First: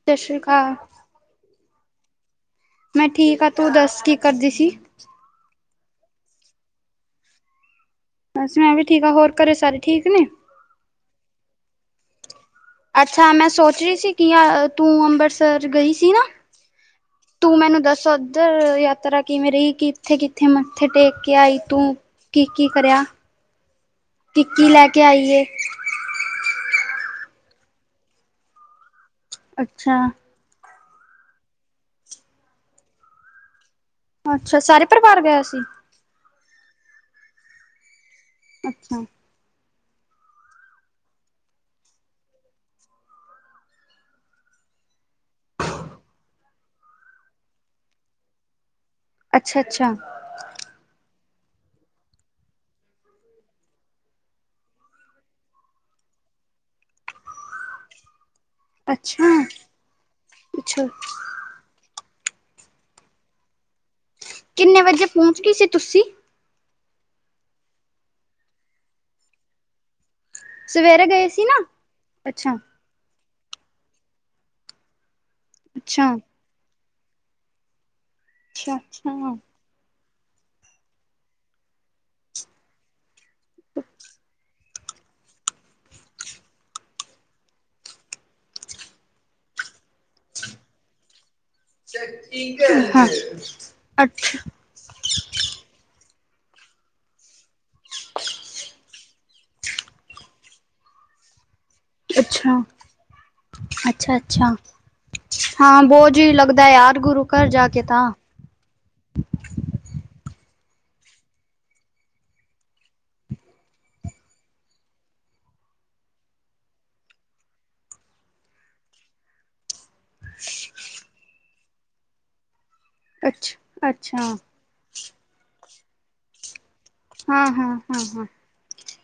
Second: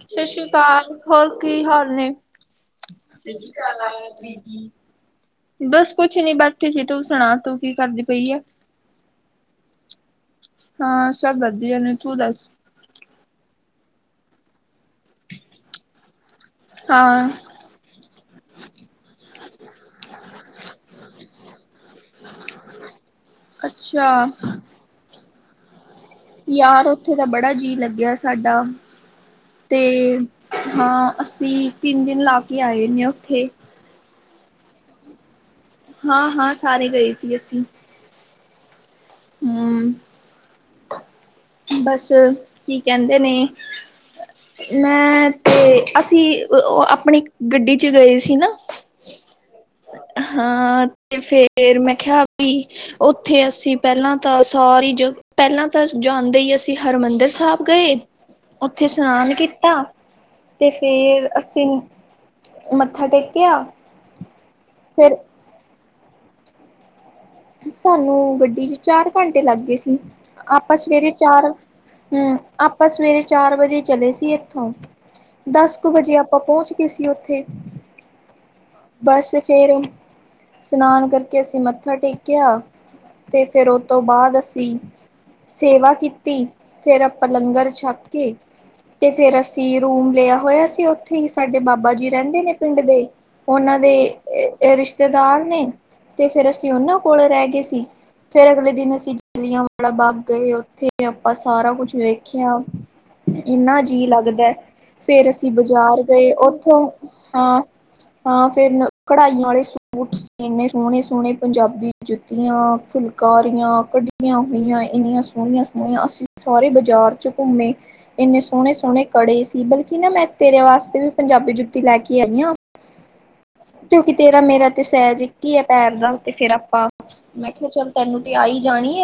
ਸਤਿ ਸ੍ਰੀ ਅਕਾਲ, ਹੋਰ ਕੀ ਹਾਲ ਨੇ ਮੈਂ ਠੀਕ ਆ, ਤੂੰ ਦੱਸ ਕੀ ਕਰਦੀ ਸੀ ਬੱਸ ਕੁੱਛ ਨੀ ਬੈਠੀ ਸੀ, ਤੂੰ ਸੁਣਾ ਤੂੰ ਕੀ ਕਰਦੀ ਪਈ ਐ? ਬਸ ਮੈਂ ਵੀ ਠੀਕ ਹਾਂ, ਹੋਰ ਘਰੇ ਸਾਰੇ ਠੀਕ ਨੇ ਹਾਂ ਸਭ ਵਧੀਆ ਨੇ, ਤੂੰ ਦੱਸ ਅੱਛਾ ਮੈਂ ਸੋਚ ਰਹੀ ਸੀ ਕਿ ਤੂੰ ਅੰਮ੍ਰਿਤਸਰ ਗਈ ਸੀ ਨਾ ਹਾਂ ਤੂੰ ਮੈਨੂੰ ਦੱਸ, ਉੱਧਰ ਯਾਤਰਾ ਕਿਵੇਂ ਰਹੀ, ਕਿੱਥੇ- ਕਿੱਥੇ ਮੱਥੇ ਟੇਕ ਕੇ ਆਈ ਤੂੰ ਕੀ -ਕੀ ਕਰਿਆ, ਅੱਛਾ ਕੀ -ਕੀ ਲੈ ਕੇ ਆਈਏ ਯਾਰ ਉੱਥੇ ਤਾਂ ਬੜਾ ਜੀਅ ਲੱਗਿਆ ਸਾਡਾ, ਅੱਛਾ ਤੇ ਹਾਂ ਅਸੀਂ ਤਿੰਨ ਦਿਨ ਲਾ ਕੇ ਆਏ ਨੇ ਉੱਥੇ ਅੱਛਾ ਸਾਰੇ ਪਰਿਵਾਰ ਗਿਆ ਸੀ ਹਾਂ, ਹਾਂ ਸਾਰੇ ਗਏ ਸੀ ਅਸੀਂ ਅੱਛਾ ਹਮ ਬਸ ਕੀ ਕਹਿੰਦੇ ਨੇ ਮੈਂ ਤੇ, ਅਸੀਂ ਉਹ ਆਪਣੀ ਗੱਡੀ 'ਚ ਗਏ ਸੀ ਨਾ ਅੱਛਾ, ਅੱਛਾ ਹਾਂ, ਤੇ ਫੇਰ ਮੈਂ ਕਿਹਾ ਵੀ ਉੱਥੇ ਅਸੀਂ ਪਹਿਲਾਂ ਤਾਂ ਸਾਰੀ ਜਗਾ, ਪਹਿਲਾਂ ਤਾਂ ਜਾਂਦੇ ਹੀ, ਅਸੀਂ ਹਰਿਮੰਦਰ ਸਾਹਿਬ ਗਏ ਉੱਥੇ ਅੱਛਾ ਇਸ਼ਨਾਨ ਕੀਤਾ ਤੇ ਅੱਛਾ ਫੇਰ ਅਸੀਂ ਮੱਥਾ ਟੇਕਿਆ ਕਿੰਨੇ ਵਜੇ ਫਿਰ ਪਹੁੰਚ ਗਈ ਸੀ ਤੁਸੀਂ ਸਾਨੂੰ ਗੱਡੀ ਚ ਚਾਰ ਘੰਟੇ ਲੱਗ ਗਏ ਸੀ ਆਪਾਂ ਸਵੇਰੇ ਗਏ ਸੀ ਚਾਰ ਹਮ ਨਾ ਅੱਛਾ ਆਪ ਆਪਾਂ ਸਵੇਰੇ ਚਾਰ ਵਜੇ ਚਲੇ ਸੀ ਇੱਥੋਂ ਦਸ ਕੁ ਅੱਛਾ ਵਜੇ ਉਹ ਪਹੁੰਚ ਗ ਸੀ ਉੱਥੇ ਅੱਛਾ ਬਸ ਅੱਛਾ ਫੇਿਰ ਇਸ਼ਨਾਨ ਕਰਕੇ ਅਸੀਂ ਮੱਥਾ ਟੇਕਿਆ ਤੇ ਫਿਰ ਉਹ ਤੋਂ ਬਾਅਦ ਅਸੀਂ ਸੇਵਾ ਕੀਤੀ ਫਿਰ ਆਪਾਂ ਲੰਗਰ ਛੱਕ ਕੇ ਤੇ ਫੇਿਰ ਅਸੀਂ ਰੂਮ ਲਿਆ ਹੋਇਆ ਸੀ ਉੱਥੇ ਹੀ ਸਾਡੇ ਬਾਬਾ ਜੀ ਰਹਿੰਦੇ ਨੇ ਪਿੰਡ ਦੇ ਹਾਂ ਉਹਨਾਂ ਦੇ ਅੱਛ ਰਿਸ਼ਤੇਦਾਰ ਨੇ ਤੇ ਫੇਿਰ ਅਸੀਂ ਉਹਨਾਂ ਕੋਲ ਰਹਿ ਗਏ ਸੀ ਫੇਿਰ ਅਗਲੇ ਦਿਨ ਅਸੀਂ ਜਲਿਆਂ ਵਾਲੇ ਬਾਗ ਗਏ ਉੱਥੇ ਆਪਾਂ ਸਾਰਾ ਕੁਝ ਵੇਖਿਆ ਅੱਛਾ ਇੰਨਾ ਜੀਅ ਲੱਗਦਾ ਫੇਿਰ ਅਸੀਂ ਹਾਂ ਬਾਜ਼ਾਰ ਬੋਝ ਗਏ ਹੀ ਲੱਗਦਾ ਉੱਥੋਂ ਯਾਰ ਗੁਰੂ ਘਰ ਹਾਂ ਜਾ ਕੇ ਤਾਂ ਹਾਂ ਫੇਿਰ ਕਢਾਈਆਂ ਵਾਲੇ ਸੂਟ ਇੰਨੇ ਸੋਹਣੇ ਸੋਹਣੇ ਪੰਜਾਬੀ ਜੁੱਤੀਆਂ ਫੁਲਕਾਰੀਆਂ ਕਢੀਆਂ ਹੋਈਆਂ ਇੰਨੀਆਂ ਸੋਹਣੀਆਂ ਸੋਹਣੀਆਂ ਅਸੀ ਸਾਂਰੇ ਬਜ਼ਾਰ ਚ ਘੁੰਮੇ ਇੰਨੇ ਸੋਹਣੇ ਸੋਹਣੇ ਕੜੇ ਸੀ ਬਲ ਕਿ ਨਾ ਮੈਂ ਤੇਰੇ ਵਾਸਤੇ ਵੀ ਪੰਜਾਬੀ ਜੁੱਤੀ ਲੈ ਕੇ ਆਈ ਹਾਂ ਅੱਛਾ ਕਿਉਂਕਿ ਅੱਛਾ ਤੇਰਾ ਮੇਰਾ ਤੇ ਸਹਿਜ ਇੱਕ ਹੀ ਹੈ ਪੈਰ ਦਾ ਤੇ ਫੇਰ ਆਪਾਂ ਹਾਂ ਮੈਂ ਕਿਹਾ ਹਾਂ ਚੱਲ ਹਾਂ ਤੈਨੂੰ ਹਾਂ ਤੇ ਆਈ ਜਾਣੀ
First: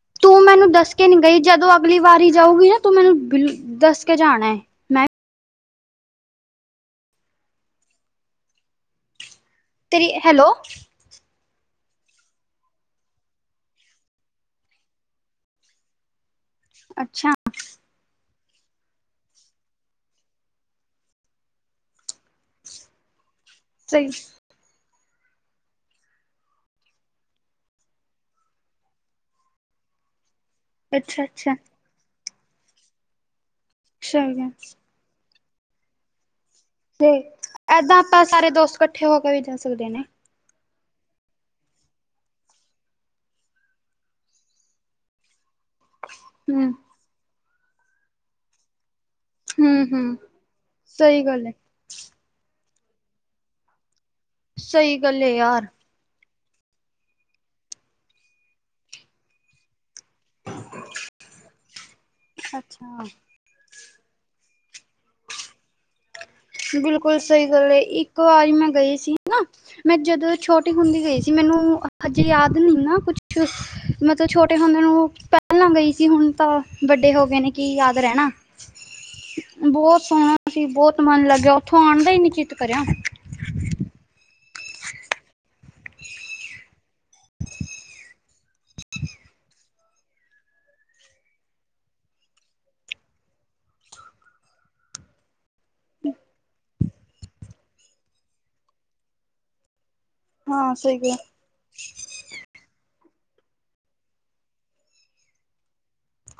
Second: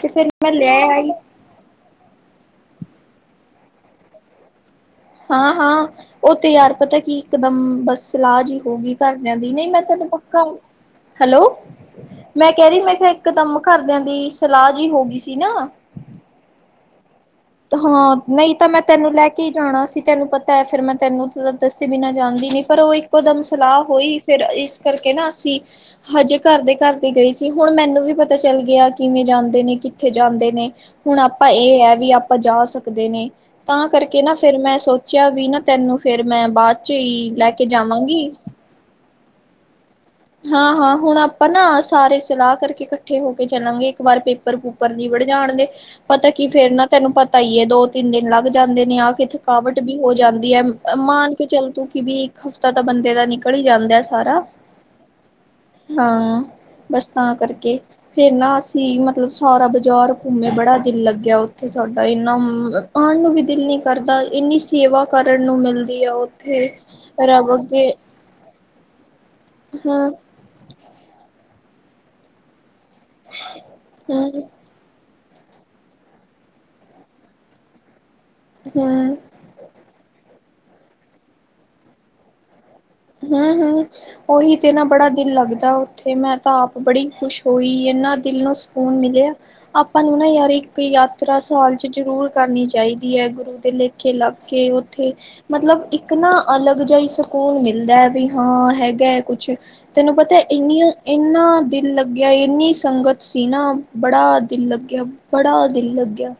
ਤੇ ਫਿਰ ਤੂੰ ਮੈਂ ਮੈਨੂੰ ਲੈ ਦੱਸ ਕੇ ਆਈ ਨੀ ਗਈ ਜਦੋਂ ਅਗਲੀ ਵਾਰੀ ਜਾਊਗੀ ਨਾ ਤੂੰ ਮੈਨੂੰ ਬਿਲ ਦੱਸ ਕੇ ਜਾਣਾ ਹੈ ਮੈਂ ਹਾਂ ਹਾਂ ਉਹ ਤੇ ਯਾਰ ਪਤਾ ਕੀ ਇਕਦਮ ਬਸ ਸਲਾਹ ਜਿ ਹੋਗੀ ਘਰਦਿਆਂ ਦੀ ਨਹੀਂ ਮੈਂ ਤੈਨੂੰ ਤੇਰੀ ਪੱਕਾ ਹੈਲੋ ਹੈਲੋ ਮੈਂ ਕਹਿ ਰਹੀ ਮੈਂ ਕਿਹਾ ਇੱਕ ਦਮ ਘਰਦਿਆਂ ਦੀ ਸਲਾਹ ਜਿਹੀ ਹੋ ਗਈ ਸੀ ਨਾ ਅੱਛਾ ਹਾਂ ਨਹੀਂ ਤਾਂ ਮੈਂ ਤੈਨੂੰ ਲੈ ਕੇ ਹੀ ਜਾਣਾ ਸੀ ਤੈਨੂੰ ਪਤਾ ਹੈ ਫਿਰ ਮੈਂ ਤੈਨੂੰ ਦੱਸੇ ਬਿਨਾਂ ਜਾਂਣਦੀ ਨੀ ਪਰ ਉਹ ਇੱਕ ਇਕੋ ਦਮ ਸਲਾਹ ਸਹੀ ਹੋਈ ਫਿਰ ਇਸ ਕਰਕੇ ਨਾ ਅਸੀਂ ਹਜੇ ਘਰ ਦੇ ਘਰ ਦੇ ਗਏ ਸੀ ਹੁਣ ਮੈਨੂੰ ਵੀ ਪਤਾ ਚੱਲ ਗਿਆ ਕਿਵੇਂ ਜਾਂਦੇ ਨੇ ਕਿੱਥੇ ਜਾਂਦੇ ਨੇ ਹੁਣ ਅੱਛਾ ਆਪਾਂ ਅੱਛਾ ਇਹ ਹੈ ਵੀ ਆਪਾਂ ਜਾ ਸਕਦੇ ਨੇ ਤਾਂ ਕਰਕੇ ਨਾ ਸਹੀ ਹੈ ਫੇਿਰ ਮੈਂ ਸੋਚ ਪੁੱਛਿਆ ਵੀ ਨਾ ਤੈਨੂੰ ਫੇਿਰ ਮੈਂ ਬਾਅਦ ਚ ਤੇ ਹੀ ਲੈ ਕੇ ਏਦਾਂ ਆਪਾਂ ਜਾਵਾਂਗੀ ਸਾਰੇ ਦੋਸਤ ਇਕੱਠੇ ਹੋ ਕੇ ਵੀ ਜਾ ਸਕਦੇ ਨੇ ਹਾਂ ਹਾਂ ਹੁਣ ਆਪਾਂ ਨਾ ਸਾਰੇ ਸਲਾਹ ਕਰਕੇ ਇਕੱਠੇ ਹੋ ਕੇ ਚੱਲਾਂਗੇ ਇੱਕ ਵਾਰ ਪੇਪਰ ਪੂਪਰ ਨ ਨਿੱਬੜ ਜਾਣ ਦੇ ਪਤਾ ਕੀ ਫੇਰ ਹਮ ਨਾ ਤੈਨੂੰ ਪਤਾ ਹੀ ਹੈ ਦੋ ਤਿੰਨ ਦਿਨ ਲੱਗ ਜਾਂਦੇ ਨੇ ਆਹ ਕਿੱਥੇ ਹਮ ਥਕਾਵਟ ਵੀ ਹੋ ਹਮ ਜਾਂਦੀ ਹੈ ਸਹੀ ਮਾਨ ਕੇ ਗੱਲ ਹੈ ਚੱਲ ਤੂੰ ਕਿ ਵੀ ਹਫ਼ਤਾ ਤਾਂ ਬੰਦੇ ਦਾ ਨਿਕਲ ਹੀ ਜਾਂਦਾ ਹੈ ਸਾਰਾ ਸਹੀ ਗੱਲ ਹੈ ਯਾਰ ਹਾਂ ਬਸ ਤਾਂ ਕਰਕੇ ਫੇਿਰ ਨਾ ਅਸੀਂ ਮਤਲਬ ਸਾਰਾ ਬਾਜ਼ਾਰ ਘੁੰਮੇ ਬੜਾ ਦਿਲ ਲੱਗਿਆ ਉਥੇ ਥ ਸਾਡਾ ਇੰਨਾ ਅੱਛਾ ਆਉਣ ਨੂੰ ਵੀ ਦਿਲ ਨ ਕਰਦਾ ਇੰਨੀ ਸੇਵਾ ਕਰਨ ਨੂੰ ਮਿਲਦੀ ਹੈ ਉਹ ਬਿਲਕੁਲ ਸਹੀ ਰੱਬ ਗੱਲ ਏ ਅੱਗੇ ਇੱਕ ਵਾਰੀ ਮੈਂ ਗਈ ਸੀ ਨਾ ਮੈਂ ਜਦੋਂ ਛੋਟੀ ਹੁੰਦੀ ਗਈ ਸੀ ਮੈਨੂੰ ਹਜੇ ਯਾਦ ਨ ਨਾ ਕੁਛ ਮਤਲਬ ਛੋਟੇ ਹੂੰ-ਹੂੰ-ਹੂੰ ਹੁੰਦੇ ਮੈਨੂੰ ਪਹਿਲਾਂ ਗਈ ਸੀ ਹੁਣ ਤਾਂ ਵੱਡੇ ਹੋ ਗਏ ਨੇ ਕੀ ਯਾਦ ਰਹਿਣਾ ਹਮ ਬਹੁਤ ਸੋਹਣਾ ਸੀ ਬਹੁਤ ਮਨ ਲੱਗਿਆ ਉੱਥੋਂ ਆਉਣ ਦਾ ਹੀ ਨੀ ਚਿੱਤ ਕਰਿਆ ਹਾਂ ਹਾਂ ਉਓਹੀ ਤੇ ਨਾ ਬੜਾ ਦਿਲ ਲੱਗਦਾ ਉੱਥੇ ਮੈਂ ਤਾਂ ਆਪ ਬੜੀ ਖੁਸ਼ ਹੋਈ ਇਹਨਾ ਦਿਲ ਨੂੰ ਸਕੂਨ ਮਿਲਿਆ ਆਪਾਂ ਨੂੰ ਨਾ ਯਾਰ ਇੱਕ ਯਾਤਰਾ ਸਾਲ ਚ ਜ਼ਰੂਰ ਕਰਨੀ ਚਾਹੀਦੀ ਹੈ ਗੁਰੂ ਦੇ ਲਿਖ ਲੇਖੇ ਲੱਗ ਕੇ ਉੱਥੇ ਮਤਲਬ ਇੱਕ ਨਾ ਅਲੱਗ ਜਿਹੀ ਸਕੂਨ ਮਿਲ ਮਿਲਦਾ ਵੀ ਹਾਂ ਹੈਗਾ ਕੁੱਛ ਤੈਨੂੰ ਪਤਾ ਹਾਂ ਇੰਨੀਆਂ ਸਹੀ ਗੱਲ ਇੰਨਾ ਦਿਲ ਲੱਗਿਆ ਇੰਨੀ ਸੰਗਤ ਸੀ ਨਾ, ਬੜਾ ਦਿਲ ਲੱਗਿਆ। ਬੜਾ ਦਿਲ ਲੱਗਿਆ।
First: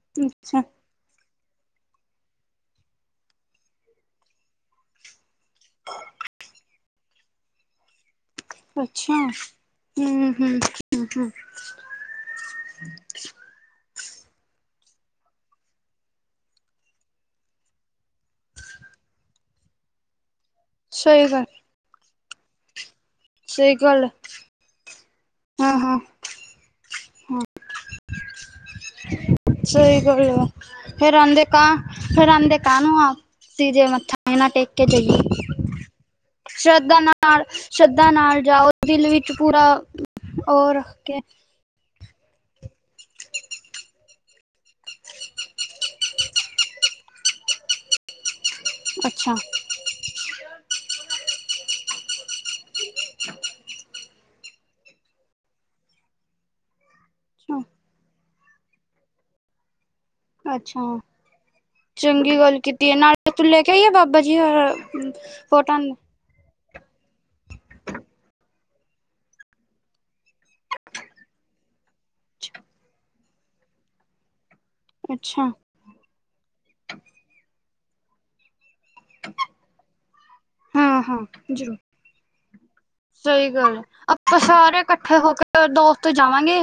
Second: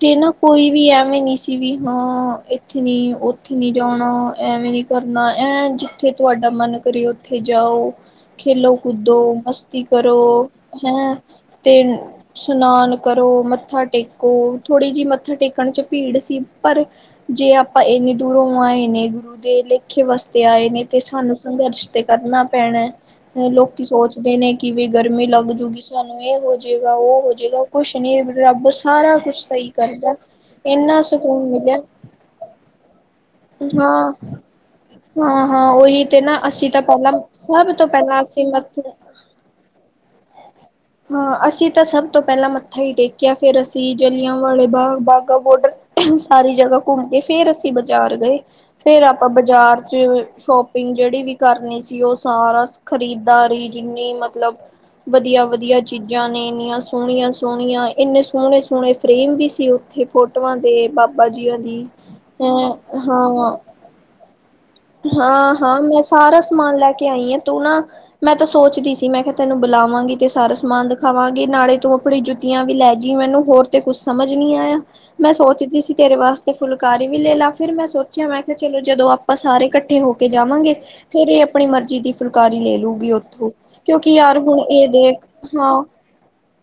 ਤੇ ਨਾ ਅੱਛਾ, ਕੋਈ ਵੀ ਐਵੇਂ ਨੀ, ਸੀ ਵੀ ਹਾਂ, ਇੱਥੇ ਨੀ, ਉੱਥੇ ਨੀ ਜਾਣਾ, ਐਵੇਂ ਨੀ ਕਰਨਾ, ਐਂ ਜਿੱਥੇ ਤੁਹਾਡਾ ਮਨ ਕਰੇ, ਉੱਥੇ ਜਾਓ। ਅੱਛਾ। ਖੇਲੋ-ਕੁੱਦੋ, ਮਸਤੀ ਕਰੋ, ਹੂੰ, ਹੂੰ, ਹੂੰ, ਹੈਂ। ਹੂੰ ਤੇ ਸਨਾਨ ਕਰੋ, ਮੱਥਾ ਟੇਕੋ। ਥੋੜ੍ਹੀ ਜਿਹੀ ਮੱਥਾ ਟੇਕਣ'ਚ ਭੀੜ ਸੀ, ਪਰ ਜੇ ਆਪਾਂ ਇੰਨੇ ਦੂਰੋਂ ਆਏ ਨੇ, ਗੁਰੂ ਦੇ ਲੇਖੇ ਵਾਸਤੇ ਆਏ। ਨਹੀ ਤੇ ਸਹੀ ਸਾਨੂੰ ਗੱਲ ਸੰਘਰਸ਼ ਤੇ ਕਰਨਾ ਪੈਣਾ। ਸਹੀ ਲੋਕੀ ਗੱਲ ਸੋਚਦੇ ਨੇ ਕਿ ਵੀ ਗਰਮੀ ਲੱਗ ਜੂਗੀ, ਹਾਂ-ਹਾਂ। ਸਾਨੂੰ ਇਹ ਹੋ ਜੇ ਹੋਜੇਗਾ, ਉਹ ਹਾਂ ਹਾਂ ਹੋਜੇਗਾ, ਕੁਛ ਨੀ ਰੱਬ ਸਾਰਾ ਕੁਛ ਸਹੀ ਕਰਦਾ। ਗੱਲ ਆ ਇੰਹਨਾ ਫੇਰ ਆਂਦੇ ਸਕੁਨ ਕਾਂ ਮਿਲਿਆ। ਫੇਰ ਆਂਦੇ ਕਾਹਨੂੰ ਆਂ, ਤੇ, ਜੇ ਹਾਂ ਮੱਥਾ ਵੀ ਨਾ ਟੇਕ ਜਾਈਏ, ਹਾਂ ਹਾਂ ਉਹੀ ਤੇ ਨਾ ਅਸੀਂ ਤਾਂ ਸ਼੍ਰੱਧਾ ਪਹਿਲਾਂ ਨਾਲ, ਸਭ ਤੋਂ ਸ਼੍ਰੱਧਾ ਪਹਿਲਾਂ ਨਾਲ ਅਸੀਂ ਜਾਓ, ਮੱਥੇ ਦਿਲ ਵਿੱਚ ਪੂਰਾ ਉਹ ਰੱਖ ਕੇ ਹਾਂ, ਅਸੀਂ ਤਾਂ ਸਭ ਤੋਂ ਪਹਿਲਾਂ ਮ ੱਥਾ ਹੀ ਟੇਕਿਆ, ਫਿਰ ਅਸੀਂ ਜਲਿਆਂਵਾਲੇ ਬਾਗ, ਬਾਗਾ ਬੋਰਡਰ ਸਾਰੀ ਜਗ੍ਹਾ ਘੁੰਮਕੇ ਫ਼ੇਰ ਅਸੀਂ ਬਾਜ਼ਾਰ ਗਏ, ਫੇਰ ਆਪਾਂ ਅੱਛਾ ਬਾਜ਼ਾਰ'ਚ ਸ਼ੋਪ ਿੰਗ ਜਿਹੜੀ ਵੀ ਕਰਨੀ ਸੀ, ਉਹ ਸਾਰਾ ਖਰੀਦ੍ਦਾਰੀ, ਜਿੰਨੀ ਮਤਲਬ ਵਧੀਆ-ਵਧੀਆ ਚੀਜ਼ਾਂ ਨੇ, ਇੰਨੀਆਂ ਸੋਹਣੀਆਂ-ਸੋਹਣੀਆਂ, ਇੰਨੇ ਸੋਹਣੇ-ਸੋਹਣੇ ਫਰੇਮ ਵੀ ਸੀ, ਓ ਥੇ ਫੋਟੋਆਂ ਅੱਛਾ ਦੇ ਬਾਬਾ ਜੀਆਂ ਦੀ। ਚੰਗੀ ਗੱਲ ਕੀਤੀ ਹੈ ਨਾਲੇ ਤੂੰ ਹਾਂ-ਹਾਂ। ਲੈ ਕੇ ਆਈਏ ਬਾਬਾ ਜੀ ਹੋਰ ਫੋਟੋਆਂ ਹਾਂ-ਹਾਂ, ਮੈਂ ਸਾਰਾ ਸਮਾਨ ਲੈਕੇ ਆਂਈ ਆ, ਤੂੰ ਨਾ, ਮੈਂ ਤਾਂ ਸੋਚਦੀ ਸੀ, ਮੈਂ ਤੈਨੂੰ ਬੁਲਾਵਾਂਗੀ ਤੇ ਸਾਰਾ ਸਮਾਨ ਦਿਖਾਵਾਂਗੀ, ਨਾਲੇ ਤੋਂ ਆਪਣੀ ਜੁੱਤੀਆਂ ਵੀ ਲੈਜੀਂ, ਮੈਨੂੰ ਹੋਰ ਤੇ ਕੁੱਛ ਸਮਝ ਨੀ ਆਇਆ, ਮੈਂ ਅੱਛਾ ਸੋਚਦੀ ਸੀ ਤੇਰੇ ਵਾਸਤੇ ਤੇ ਫੁਲਕਾਰੀ ਵੀ ਲੇਲਾ, ਫਿਰ ਮੈਂ ਸੋਚਿਆ, ''ਮੈਂ ਕਿਹਾ ਚਲੋ, ਜਦੋਂ ਆਪਾਂ ਸਾਰੇ ਇਕੱਠੇ ਹੋ ਕੇ ਜਾਵਾਂਗੇ, ਹਾਂ ਹਾਂ ਫੇਰ ਇਹ ਆਪਣੀ ਜ਼ਰੂਰ ਮਰਜ਼ੀ ਦੀ ਫੁਲਕਾਰੀ ਲੇਲੂ ਸਹੀ ਗੱਲ ਏ, ਆਪਾਂ ਸਾਰੇ ਇਕੱਠੇ ਦੇਖ ਹੋਕੇ ਹਾਂ ਦੋਸਤ ਜਾਵਾਂਗੇ।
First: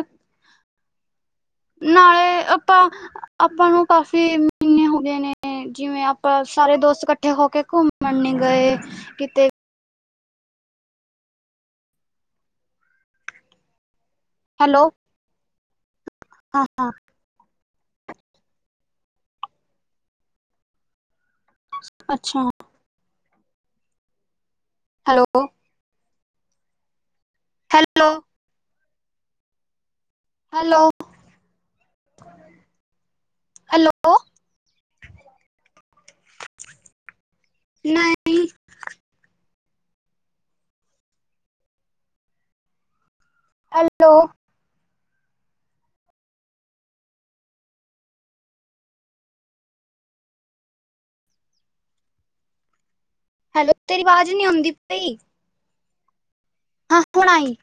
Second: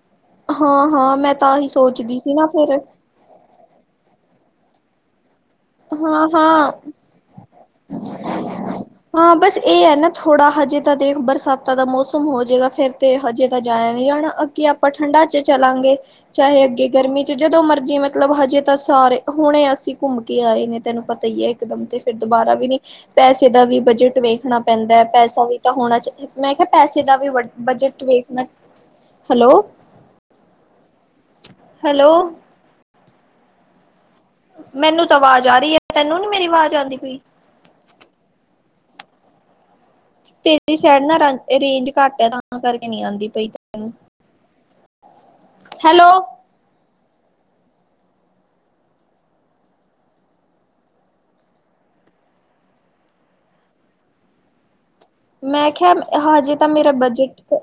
ਹਾਂ-ਹਾਂ, ਮੈਂ ਤਾਂਹੀ ਸੋਚਦੀ ਸੀ ਨਾਲੇ ਨਾ, ਫਿਰ। ਆਪਾਂ ਆਪਾਂ ਨੂੰ ਕਾਫੀ, ਮ੍ਹੀਨੇ ਹੋ ਗਏ ਨੇ। ਜਿਵੇਂ ਆਪਾਂ, ਹਾਂ-ਹਾਂ ਸਾਰੇ ਦੋਸਤ ਇਕੱਠੇ ਹੋਕੇ ਘੁੰਮਣ ਨੀ ਗਏ, ਕਿਤੇ ਏ ਆ ਨਾ ਥੋੜਾ, ਹਜੇ ਤਾਂ ਦੇਖ ਬਰਸਾਤਾਂ ਦਾ ਮੌਸਮ ਹੋਜੇਗਾ, ਫਿਰ ਤੇ ਹਜੇ ਤਾਂ ਜਾਇਆ ਨਹੀਂ ਜਾਣਾ ਕਿ ਹੈਲੋ ਆਪਾ ਠੰਡਾ-ਚ ਚਲਾਂਗੇ, ਚਾਹੇ ਹਾਂ ਅੱਗੇ ਹਾਂ ਗਰਮੀ ਜਦੋਂ ਮਰਜੀ ਮਤਲਬ ਹਜੇ ਤਾਂ ਸਾਰੇ, ਹੁਣੇ ਅਸੀਂ ਘੁੰਮਕੇ ਆਏ ਨੇ ਤੈਨੂੰ ਪਤਾਈ ਏ। ਇੱਕਦਮ ਤੇ ਫਿਰ ਅੱਛਾ ਦੁਬਾਰਾ ਵੀ ਨੀ, ਪੈਸੇ ਦਾ ਵੀ ਬਜਟ ਵੇਖਣਾ ਪੈਂਦਾ, ਪੈਸਾ ਹੈਲੋ ਵੀ ਹੋਣਾ ਚਾਹੀ ''ਮੈਂ' ਕਿਹਾ ਪੈਸੇ ਦਾ ਵੀ ਬਜਟ ਹੈਲੋ ਵੇਖਣਾ ਹੈਲੋ! ਹੈਲੋ। Hello hello! ਮੈਨੂੰ ਤਾਂ ਅਵਾਜ਼ ਆ ਰਹੀ ਏ। ਤੈਨੂੰ ਨੀ, ਮੇਰੀ ਅਵਾਜ਼ ਆਂਦੀ ਪਈ? ਨਹੀਂ। ਤੇਰੀ ਸਾਈਡ ਨਾ, ਰਾ, ਰੇਂਜ ਘੱਟ ਐ, ਤਾਂ ਕਰਕੇ ਨੀ ਆਂਦੀ ਪਈ, ਤੈਨੂੰ। Hello hello. ਹੈਲੋ, ਤੇਰੀ ਆਵਾਜ਼ ਨੀ ਆਉਂਦੀ ਪਈ। ਮੈਂ, ਖਿਹਾ ਹਜੇ ਤਾਂ ਮੇਰਾ ਹਾਂ ਹੁਣ ਬਜਟ, ਆਈ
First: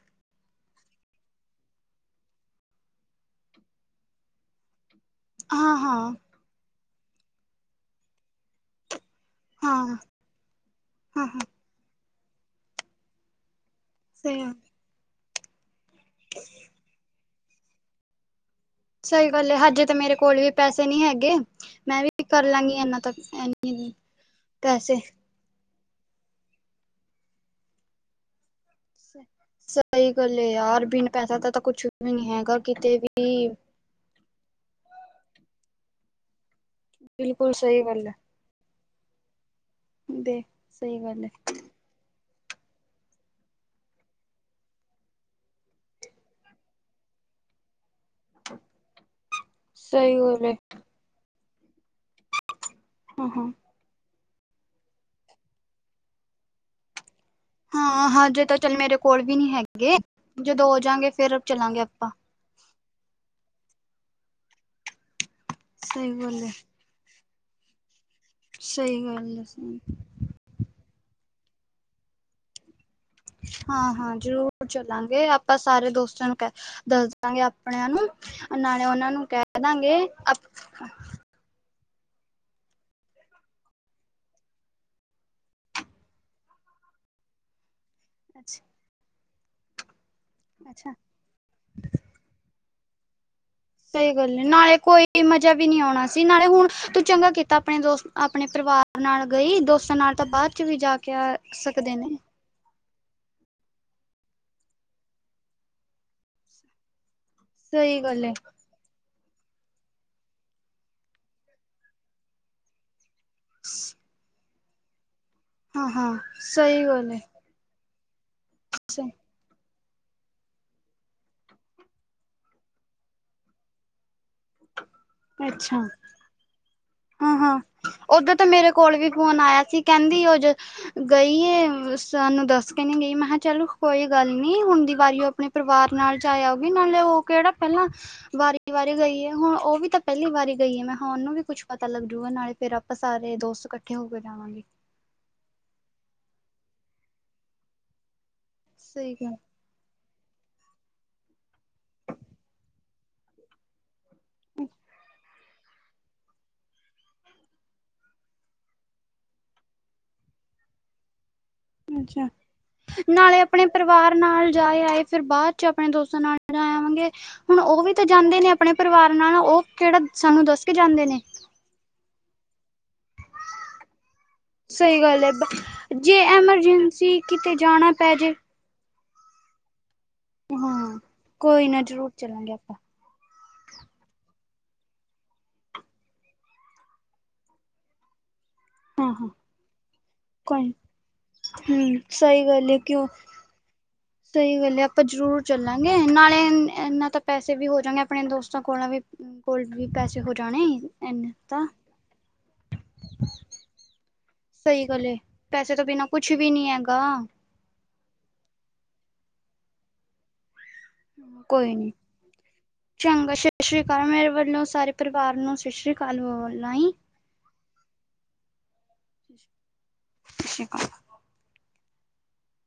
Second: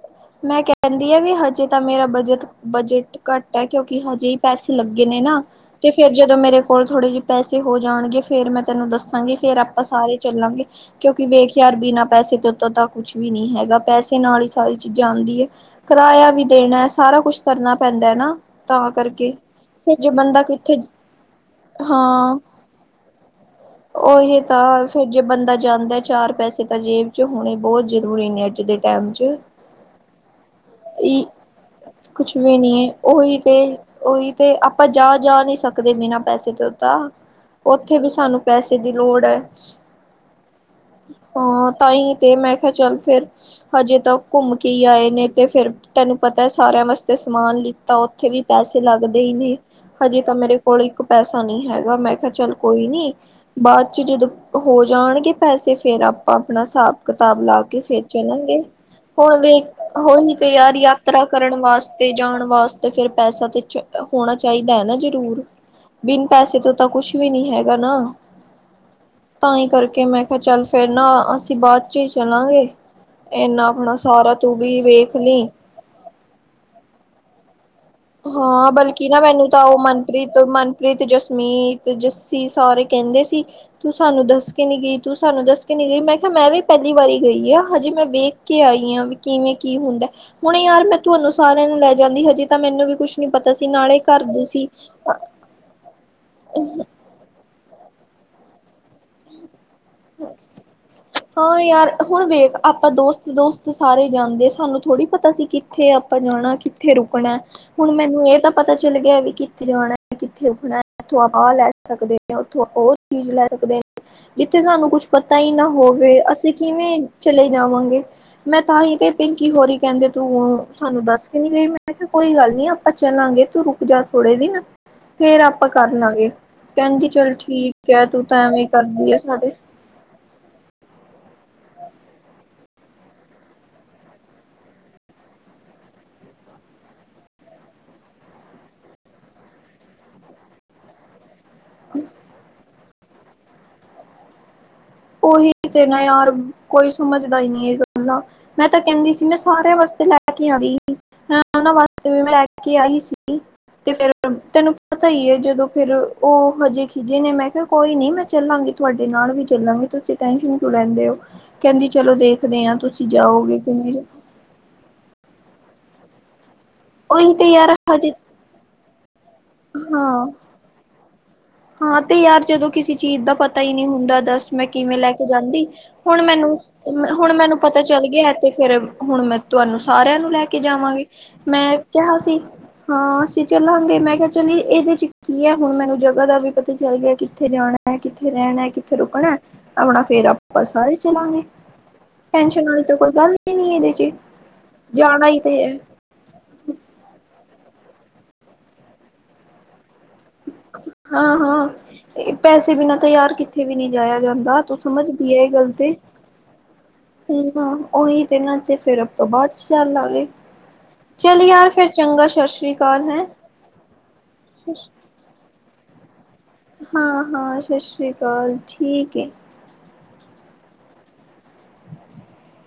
ਮੈਂ ਕਿਹਾ ਕਹਿੰਦੀ ਆ ਵੀ ਹਜੇ ਤਾਂ ਮੇਰਾ ਬਜਟ, ਬਜਟ ਘੱਟ ਹੈ ਕਿਉਂਕਿ ਹਜੇ ਹੀ ਪੈਸੇ ਲੱਗੇ ਨੇ ਨਾ। ਹਾਂ ਤੇ ਹਾਂ ਫੇਰ ਜਦੋਂ ਮੇਰੇ ਕੋਲ ਥੋੜੇ ਜਿਹੇ ਪੈਸੇ ਹੋ ਜਾਣਗੇ, ਫੇਰ ਮੈਂ ਤੈਨੂੰ ਦੱਸ ਸਾਂਗੀ, ਫੇਰ ਹਾਂ ਆਪਾਂ ਸਾਰੇ ਚੱਲਾਂਗੇ। ਕਿਉਂਕਿ ਹਾਂ ਹਾਂ ਵੇਖ ਯਾਰ, ਬਿਨਾਂ ਪੈਸੇ ਦੇ ਉੱਤੋਂ ਤਾਂ ਕੁਛ ਵੀ ਨਹੀਂ ਹੈਗਾ। ਪੈਸੇ ਸਹੀ ਨਾਲ ਈ ਆ ਸਾਰੀ ਚੀਜ਼ਾਂ ਆਂਦੀ ਏ, ਕਿਰਾਇਆ ਵੀ ਦੇਣਾ ਹੈ, ਸਾਰਾ ਕੁਛ ਕਰਨਾ ਪੈਂਦਾ ਹੈ ਨਾ। ਤਾਂ ਸਹੀ ਕਰਕੇ ਗੱਲ ਹੈ, ਹਜੇ ਤਾਂ ਫਿਰ ਜੇ ਮੇਰੇ ਕੋਲ ਬੰਦਾ ਵੀ ਕਿੱਥੇ ਪੈਸੇ ਨਹੀਂ ਹੈਗੇ। 'ਮੈਂ' ਵੀ ਹਾਂ ਕਰਲਾਂਗੀ ਇਨਾ ਤੱਕ। ਹੈਨੀ ਉਹੀ ਤਾ, ਫੇਰ ਜੇ ਬੰਦਾ ਜਾਂਦਾ ਚਾਰ ਪੈਸੇ ਤਾਂ ਜੇਬ ਚ ਹੋਣੇ ਬਹੁਤ ਜ਼ਰੂਰੀ ਨੇ, ਅੱਜ ਦੇ ਟਾਈਮ ਚ ਸਹੀ ਗੱਲ ਏ ਯਾਰ, ਬਿਨ ਈ ਪੈਸਾ ਦਾ ਤਾਂ ਕੁਛ ਵੀ ਨੀ ਕੁਛ ਹੈਗਾ, ਨਹੀਂ ਹੈ ਕਿਤੇ ਉਹੀ ਵੀ। ਤੇ ਉਹੀ ਤੇ ਆਪਾਂ ਜਾ ਜਾ ਨਹੀਂ ਸਕਦੇ ਬਿਨਾਂ ਪੈਸੇ ਤੋਂ ਤਾਂ, ਬਿਲਕੁਲ ਸਹੀ ਉੱਥੇ ਗੱਲ ਵੀ ਹੈ ਸਾਨੂੰ ਪੈਸੇ ਦੀ ਲੋੜ ਐ, ਦੇ ਸਹੀ ਗੱਲ ਹੈ ਹਾਂ। ਤਾਂਹੀ ਤੇ, ਮੈਂ ਕਿਹਾ ਚੱਲ ਫੇਰ। ਹਜੇ ਤਾ ਉਹ ਘੁੰਮ ਕੇ ਹੀ ਆਏ ਨੇ, ਤੇ ਫੇਰ ਤੈਨੂੰ ਪਤਾ ਸਾਰਿਆਂ ਵਾਸਤੇ ਸਮਾਨ ਲਿੱਤਾ, ਉੱਥੇ ਵੀ ਪੈਸੇ ਲੱਗਦੇ ਈ ਨੇ। ਸਹੀ ਹਜੇ ਤਾਂ ਗੱਲ ਹੈ ਮੇਰੇ ਕੋਲ ਇੱਕ ਪੈਸਾ ਨਹੀਂ ਹੈਗਾ, ਮੈਂ ਕਿਹਾ ਚੱਲ ਕੋਈ ਨੀ, ਹਾਂ ਬਾਅਦ ਚ ਜਦੋਂ ਹੋ ਜਾਣਗੇ ਪੈਸੇ, ਫੇਰ ਆਪਾਂ ਆਪਨਾ ਸਾਬ-ਕਤਾਬ ਲਾ ਓਕੇ ਹਾਂ ਫੇਰ ਹਾਂ ਹਜੇ ਤਾਂ ਚੱਲਾਂਗੇ, ਚੱਲ ਮੇਰੇ ਕੋਲ ਵੀ ਹੁਣ ਨਹੀਂ ਵੇਖ ਹੈਗੇ ਉਹੀ ਤੇ ਜਦੋਂ ਯਾਰ ਹੋ ਜਾਗੇ ਯਾਤਰਾ ਫੇਰ ਕਰਨ ਚਲਾਂਗੇ ਆਪਾਂ ਵਾਸਤੇ, ਜਾਣ ਵਾਸ ਤੇ ਫਿਰ ਪੈਸਾ ਤੇ ਹੋਣਾ ਚਾਹੀਦਾ ਐ ਨਾ ਜ਼ਰੂਰ, ਸਹੀ ਬਿਨ ਗੱਲ ਹੈ ਪੈਸੇ ਤੋਂ ਤਾਂ ਕੁਛ ਵੀ ਨੀ ਹੈਗਾ ਨਾ, ਸਹੀ ਗੱਲ ਹੈ, ਤਾਂਹੀ ਕਰਕੇ ਮੈਂ ਕਿਹਾ ਚੱਲ ਫੇਰ ਨਾ ਅ ਅਸੀਂ ਬਾਅਦ ਚ ਹੀ ਚਲਾਂਗੇ, ਏਨਾ ਆਪਣਾ ਹਾਂ-ਹਾਂ ਸਾਰਾ ਤੂੰ ਜ਼ਰੂਰ ਵੀ ਵੇਖ ਚੱਲਾਂਗੇ ਲੀ। ਆਪਾਂ ਸਾਰੇ ਦੋਸਤਾਂ ਨੂੰ ਕਹਿ, ਦੱਸਦਾਂਗੇ ਆਪਣਿਆਂ ਨੂੰ। ਹਾਂ, ਨਾਲੇ ਬਲਕਿ ਉਹਨਾਂ ਨਾ ਨੂੰ ਕਹਿ ਮੈਨੂੰ ਤਾਂ ਉਹ ਦਾਂਗੇ ਮਨਪ੍ਰੀਤ-ਮਨਪ੍ਰੀਤ, ਜਸਮੀਤ ਤੇ ਜੱਸੀ ਸਾਰੇ ਕਹਿੰਦੇ ਸੀ। ਤੂੰ ਸਾਨੂੰ ਦੱਸ ਕੇ ਨੀ ਗਈ, ਤੂੰ ਸਾਨੂੰ ਦੱਸ ਕੇ ਨੀ ਗਈ, ਮੈਂ ਕਿਹਾ ਮੈਂ ਵੀ ਪਹਿਲੀ ਵਾਰੀ ਗਈ ਆਂ, ਹਜੇ ਮੈਂ ਵੇਖ ਕੇ ਅੱਛਾ-ਅੱਛਾ ਆਈ ਹਾਂ, ਵੀ ਕਿਵੇਂ ਕੀ ਹੁੰਦਾ, ਹੁਣ ਯਾਰ ਮੈਂ ਤੁਹਾਨੂੰ ਸਾਰਿਆਂ ਨੂੰ ਲੈ ਜਾਂਦੀ, ਹਜੇ ਤਾਂ ਮੈਨੂੰ ਵੀ ਕੁਛ ਨੀ ਪਤਾ ਸੀ ਨਾ ਸਹੀ ਗੱਲ ਏ, ਨਾਲੇ ਕੋਈ ਮਜਾ ਵੀ ਨੀ ਆਉਣਾ ਸੀ, ਨਾਲੇ ਹੁਣ ਤੂ ਚੰਗਾ ਕੀਤਾ ਆਪਣੇ ਦੋਸਤ, ਆਪਣੇ ਪਰਿਵਾਰ ਨਾਲ ਗਈ, ਦੋਸਤ ਦੋਸਤਾਂ ਨਾਲ ਤਾਂ ਬਾਅਦ ਚ ਵੀ ਜਾ ਕੇ ਆ ਹਾਂ ਯਾਰ ਸਕਦੇ ਨੇ। ਹੁਣ ਵੇਖ ਆਪਾਂ ਦੋਸਤ-ਦੋਸਤ ਸਾਰੇ ਜਾਂਦੇ ਸਾਨੂੰ ਥੋੜ੍ਹੀ ਪਤਾ ਸੀ, ਕਿੱਥੇ ਆਪਾਂ ਜਾਣਾ, ਕਿੱਥੇ ਰੁਕਣਾ। ਹੁਣ ਸਹੀ ਗੱਲ ਮੈਨੂੰ ਏ, ਇਹ ਤਾਂ ਪ ਪਤਾ ਚੱਲ ਗਿਆ ਵੀ ਕਿੱਥੇ ਜਾਣਾ ਐ, ਕਿੱਥੇ ਰੁਕਣਾ, ਇੱਥੋਂ ਆਹ ਲੈ ਸਕਦੇ ਆਂ, ਉੱਥੋਂ ਉਹ ਚੀਜ਼ ਲੈ ਸਕਦੇ ਆਂ। ਇੱਥੇ ਸਾਨੂੰ ਕੁਛ ਪਤਾ ਹੀ ਨਾ ਹਾਂ-ਹਾਂ ਹੋਵੇ, ਅਸੀਂ ਸਹੀ ਕਿਵੇਂ ਗੱਲ ਏ, ਚਲੇ ਜਾਵਾਂਗੇ। ਮੈਂ ਤਾਂਹੀ ਤੇ ਪਿੰਕੀ ਹੋਰੀ ਕਹਿੰਦੇ ਤੂੰ ਸਾਨੂੰ ਦੱਸ ਕੇ ਨੀ ਗਈ, ਮੈਂ ਕਿਹਾ ਕੋਈ ਗੱਲ ਨੀ ਆਪਾਂ ਚੱਲਾਂਗੇ, ਤੂੰ ਰੁਕ ਜਾ ਥੋੜੇ ਦਿਨ। ਫੇਰ ਆਪਾਂ ਅੱਛਾ। ਕਰਲਾਂਗੇ, ਕਹਿੰਦੀ ਚੱਲ ਹਾਂ-ਹਾਂ ਠੀਕ ਐ, ਤੂੰ ਓਦਾਂ ਤਾਂ ਐਵੇਂ ਮੇਰੇ ਕੋਲ ਵੀ ਕਰਦੀ ਐ। ਫੋਨ ਆਇਆ ਸੀ ਕਹਿੰਦੀ ਉਹ ਜੋ ਗਈ ਏ, ਸਾਨੂੰ ਦੱਸ ਕੇ ਨਹੀ ਗਈ, ਮਹਾਂ ਚਲੋ ਕੋਈ ਗੱਲ ਨੀ, ਹੁਣ ਦੀ ਵਾਰੀ ਉਹ ਆਪਣੇ ਪਰਿਵਾਰ ਨਾਲ ਜਾਇਆ ਊ ਗੀ, ਉਹ ਨਾਲੇ ਉਹ ਕਿਹੜਾ ਪਹਿਲਾਂ ਵਾਰੀ- ਵਾਰੀ ਗਈ ਏ, ਹੁਣ ਉਹ ਵੀ ਤਾਂ ਪਹਿਲੀ ਵਾਰੀ ਗਈ ਐ, ਮਹਾਂ ਉਹਨੂੰ ਵੀ ਕੁੱਛ ਪਤਾ ਲੱਗਜੂਗਾ, ਨਾਲੇ ਫੇਰ ਆਪਾਂ ਸਾਰੇ ਦੋਸਤ ਇਕੱਠੇ ਹੋ ਕੇ ਜਾਵਾਂਗੇ। ਉਹੀ ਤੇ ਨਾ ਯਾਰ, ਕੋਈ ਸਮਝਦਾ ਈ ਨੀ ਹੈਗਾ। ਨਾ ਮੈਂ ਤਾਂ ਕਹਿੰਦੀ ਸਹੀ ਸੀ, ਗੱਲ ਮੈਂ ਸਾਰਿਆਂ ਵਾਸਤੇ ਲੈ ਲੈ ਕੇ ਆਉਂਦੀ, ਉਹਨਾਂ ਵਾਸਤੇ ਵੀ ਮੈਂ ਲੈ ਕੇ ਆਈ ਸੀ, ਤੇ ਫੇਰ ਤੈਨੂੰ ਪਤਾ ਈ ਐ, ਜਦੋਂ ਫੇਰ ਉਹ ਹਜੇ ਖਿਜੇ ਨੇ, ਮੈਂ ਕਿਹਾ ਕੋਈ ਨੀ ਮੈਂ ਚੱਲਾਂਗੀ, ਤੁਹਾਡੇ ਨਾਲ ਵੀ ਚੱਲਾਂਗੀ। ਤੁਸੀਂ ਟੈਸ਼ਨ ਕਿਉਂ ਲੈਂਦੇ ਹੋ, ਕਹਿੰਦੀ ਚਲੋ ਅੱਛਾ ਦੇਖਦੇ ਆ, ਤੁਸੀਂ ਨਾਲੇ ਜਾਓਗੇ ਆਪਣੇ ਕਿਵੇਂ ਪਰਿਵਾਰ ਨਾਲ ਜਾ ਆਏ, ਫਿਰ ਬਾਅਦ ਚ ਆਪਣੇ ਦੋਸਤਾਂ ਨਾਲ ਜਾ ਆਵਾਂਗੇ, ਉਹੀ ਤੇ ਹੁਣ ਯਾਰ ਉਹ ਵੀ ਤਾਂ ਹਜੇ ਜਾਂਦੇ ਨੇ ਆਪ ਆਪਣੇ ਪਰਿਵਾਰ ਨਾਲ, ਉਹ ਕਿਹੜਾ ਹਾਂ ਸਾਨੂੰ ਦੱਸ ਕੇ ਜਾਂਦੇ ਨੇ। ਹਾਂ, ਤੇ ਯਾਰ ਜਦੋਂ ਕਿਸੇ ਚੀਜ਼ ਦਾ ਪਤਾ ਹੀ ਨਹੀਂ ਹੁੰਦਾ, ਦੱਸ ਮੈਂ ਕਿਵੇਂ ਸਹੀ ਲੈ ਗੱਲ ਕੇ ਹੈ ਜਾਂਦੀ, ਜੇ ਹੁਣ ਮੈਨੂੰ- ਐਮਰਜੈਂਸੀ ਹੁਣ ਕਿਤੇ ਮੈਨੂੰ ਪਤਾ ਜਾਣਾ ਚੱਲ ਪੈ ਜੇ ਗਿਆ ਤੇ ਫੇਰ ਹੁਣ ਮੈਂ ਤੁਹਾਨੂੰ ਸਾਰਿਆਂ ਨੂੰ ਲੈ ਕੇ ਹਾਂ ਜਾਵਾਂਗੀ, ਕੋਈ ਮੈਂ ਨਾ ਜ਼ਰੂਰ ਕਿਹਾ ਸੀ। ਚੱਲਾਂਗੇ ਆਪਾਂ ਹਾਂ ਅਸੀਂ ਚੱਲਾਂਗੇ, ਮੈਂ ਕਿਹਾ ਚੱਲ ਇਹਦੇ ਚ ਕੀ ਐ, ਹੁਣ ਮੈਨੂੰ ਜ ਜਗ੍ਹਾ ਦਾ ਵੀ ਪਤਾ ਚੱਲ ਗਿਆ, ਕਿੱਥੇ ਜਾਣਾ, ਕਿੱਥੇ ਰਹਿਣਾ, ਕਿਥ ਕਿੱਥੇ ਹਾਂ ਹਾਂ ਰੁਕਣਾ, ਆਪਣਾ ਫੇਰ ਆਪਾਂ ਕੋਈ ਸਾਰੇ ਚਲਾਂਗੇ, ਹਮ ਸਹੀ ਟੈਸ਼ਨ ਗੱਲ ਹੈ ਆਲੀ ਤੇ ਕਿਉਂ ਕੋਈ ਗੱਲ ਈ ਨਹੀਂ ਇਹਦੇ 'ਚ ਸਹੀ ਗੱਲ ਏ, ਆਪਾਂ ਜਾਣਾ ਜ਼ਰੂਰ ਹੀ ਤੇ ਹੈ ਚੱਲਾਂਗੇ। ਨਾਲੇ, ਇਹਨਾਂ ਤਾਂ ਪੈਸੇ ਵੀ ਹੋ ਜਾਗੇ, ਆਪਣੇ ਦੋਸਤਾਂ ਕੋਲ ਵੀ ਕੋਲ ਵੀ ਪੈੇ ਹਾਂ-ਹਾਂ, ਪੈਸੇ ਬਿਨਾਂ ਤਾਂ ਯਾਰ ਕਿੱਥੇ ਵੀ ਨਹੀਂ ਜਾਇਆ ਜਾਂਦਾ। ਨਾ, ਤੂੰ ਸਹੀ ਗੱਲ ਸਮਝਦੀ ਏ ਇਹ ਗੱਲ ਪੈਸੇ ਤੋਂ ਤੇ, ਬਿਨਾਂ ਕੁਛ ਵੀ ਨੀ ਹੈਗਾ ਹੂੰ ਹਾਂ ਉਹੀ ਤੇ, ਨਾਂ ਤੇ ਫੇਰ ਆਪਾਂ ਬਾਅਦ ਚ ਚਲਾਲਾਂਗੇ। ਚੱਲ ਯਾਰ ਕੋਈ ਫਿਰ ਨੀ ਚੰਗਾ, ਸਤਿ ਸ੍ਰੀ ਅਕਾਲ ਹੈ। ਚੰਗਾ ਸਤਿ ਸ੍ਰੀ ਅਕਾਲ ਮੇਰੇ ਵੱਲੋਂ ਸਾਰੇ ਪਰਿਵਾਰ ਨੂੰ ਸਤਿ ਸ਼੍ਰੀ ਅਕਾਲ ਬੋਲ ਹਾਂ-ਹਾਂ, ਸਾਸਰੀ ਅਕਾਲ, ਠੀਕ ਏ। [unintelligible] [inaudible]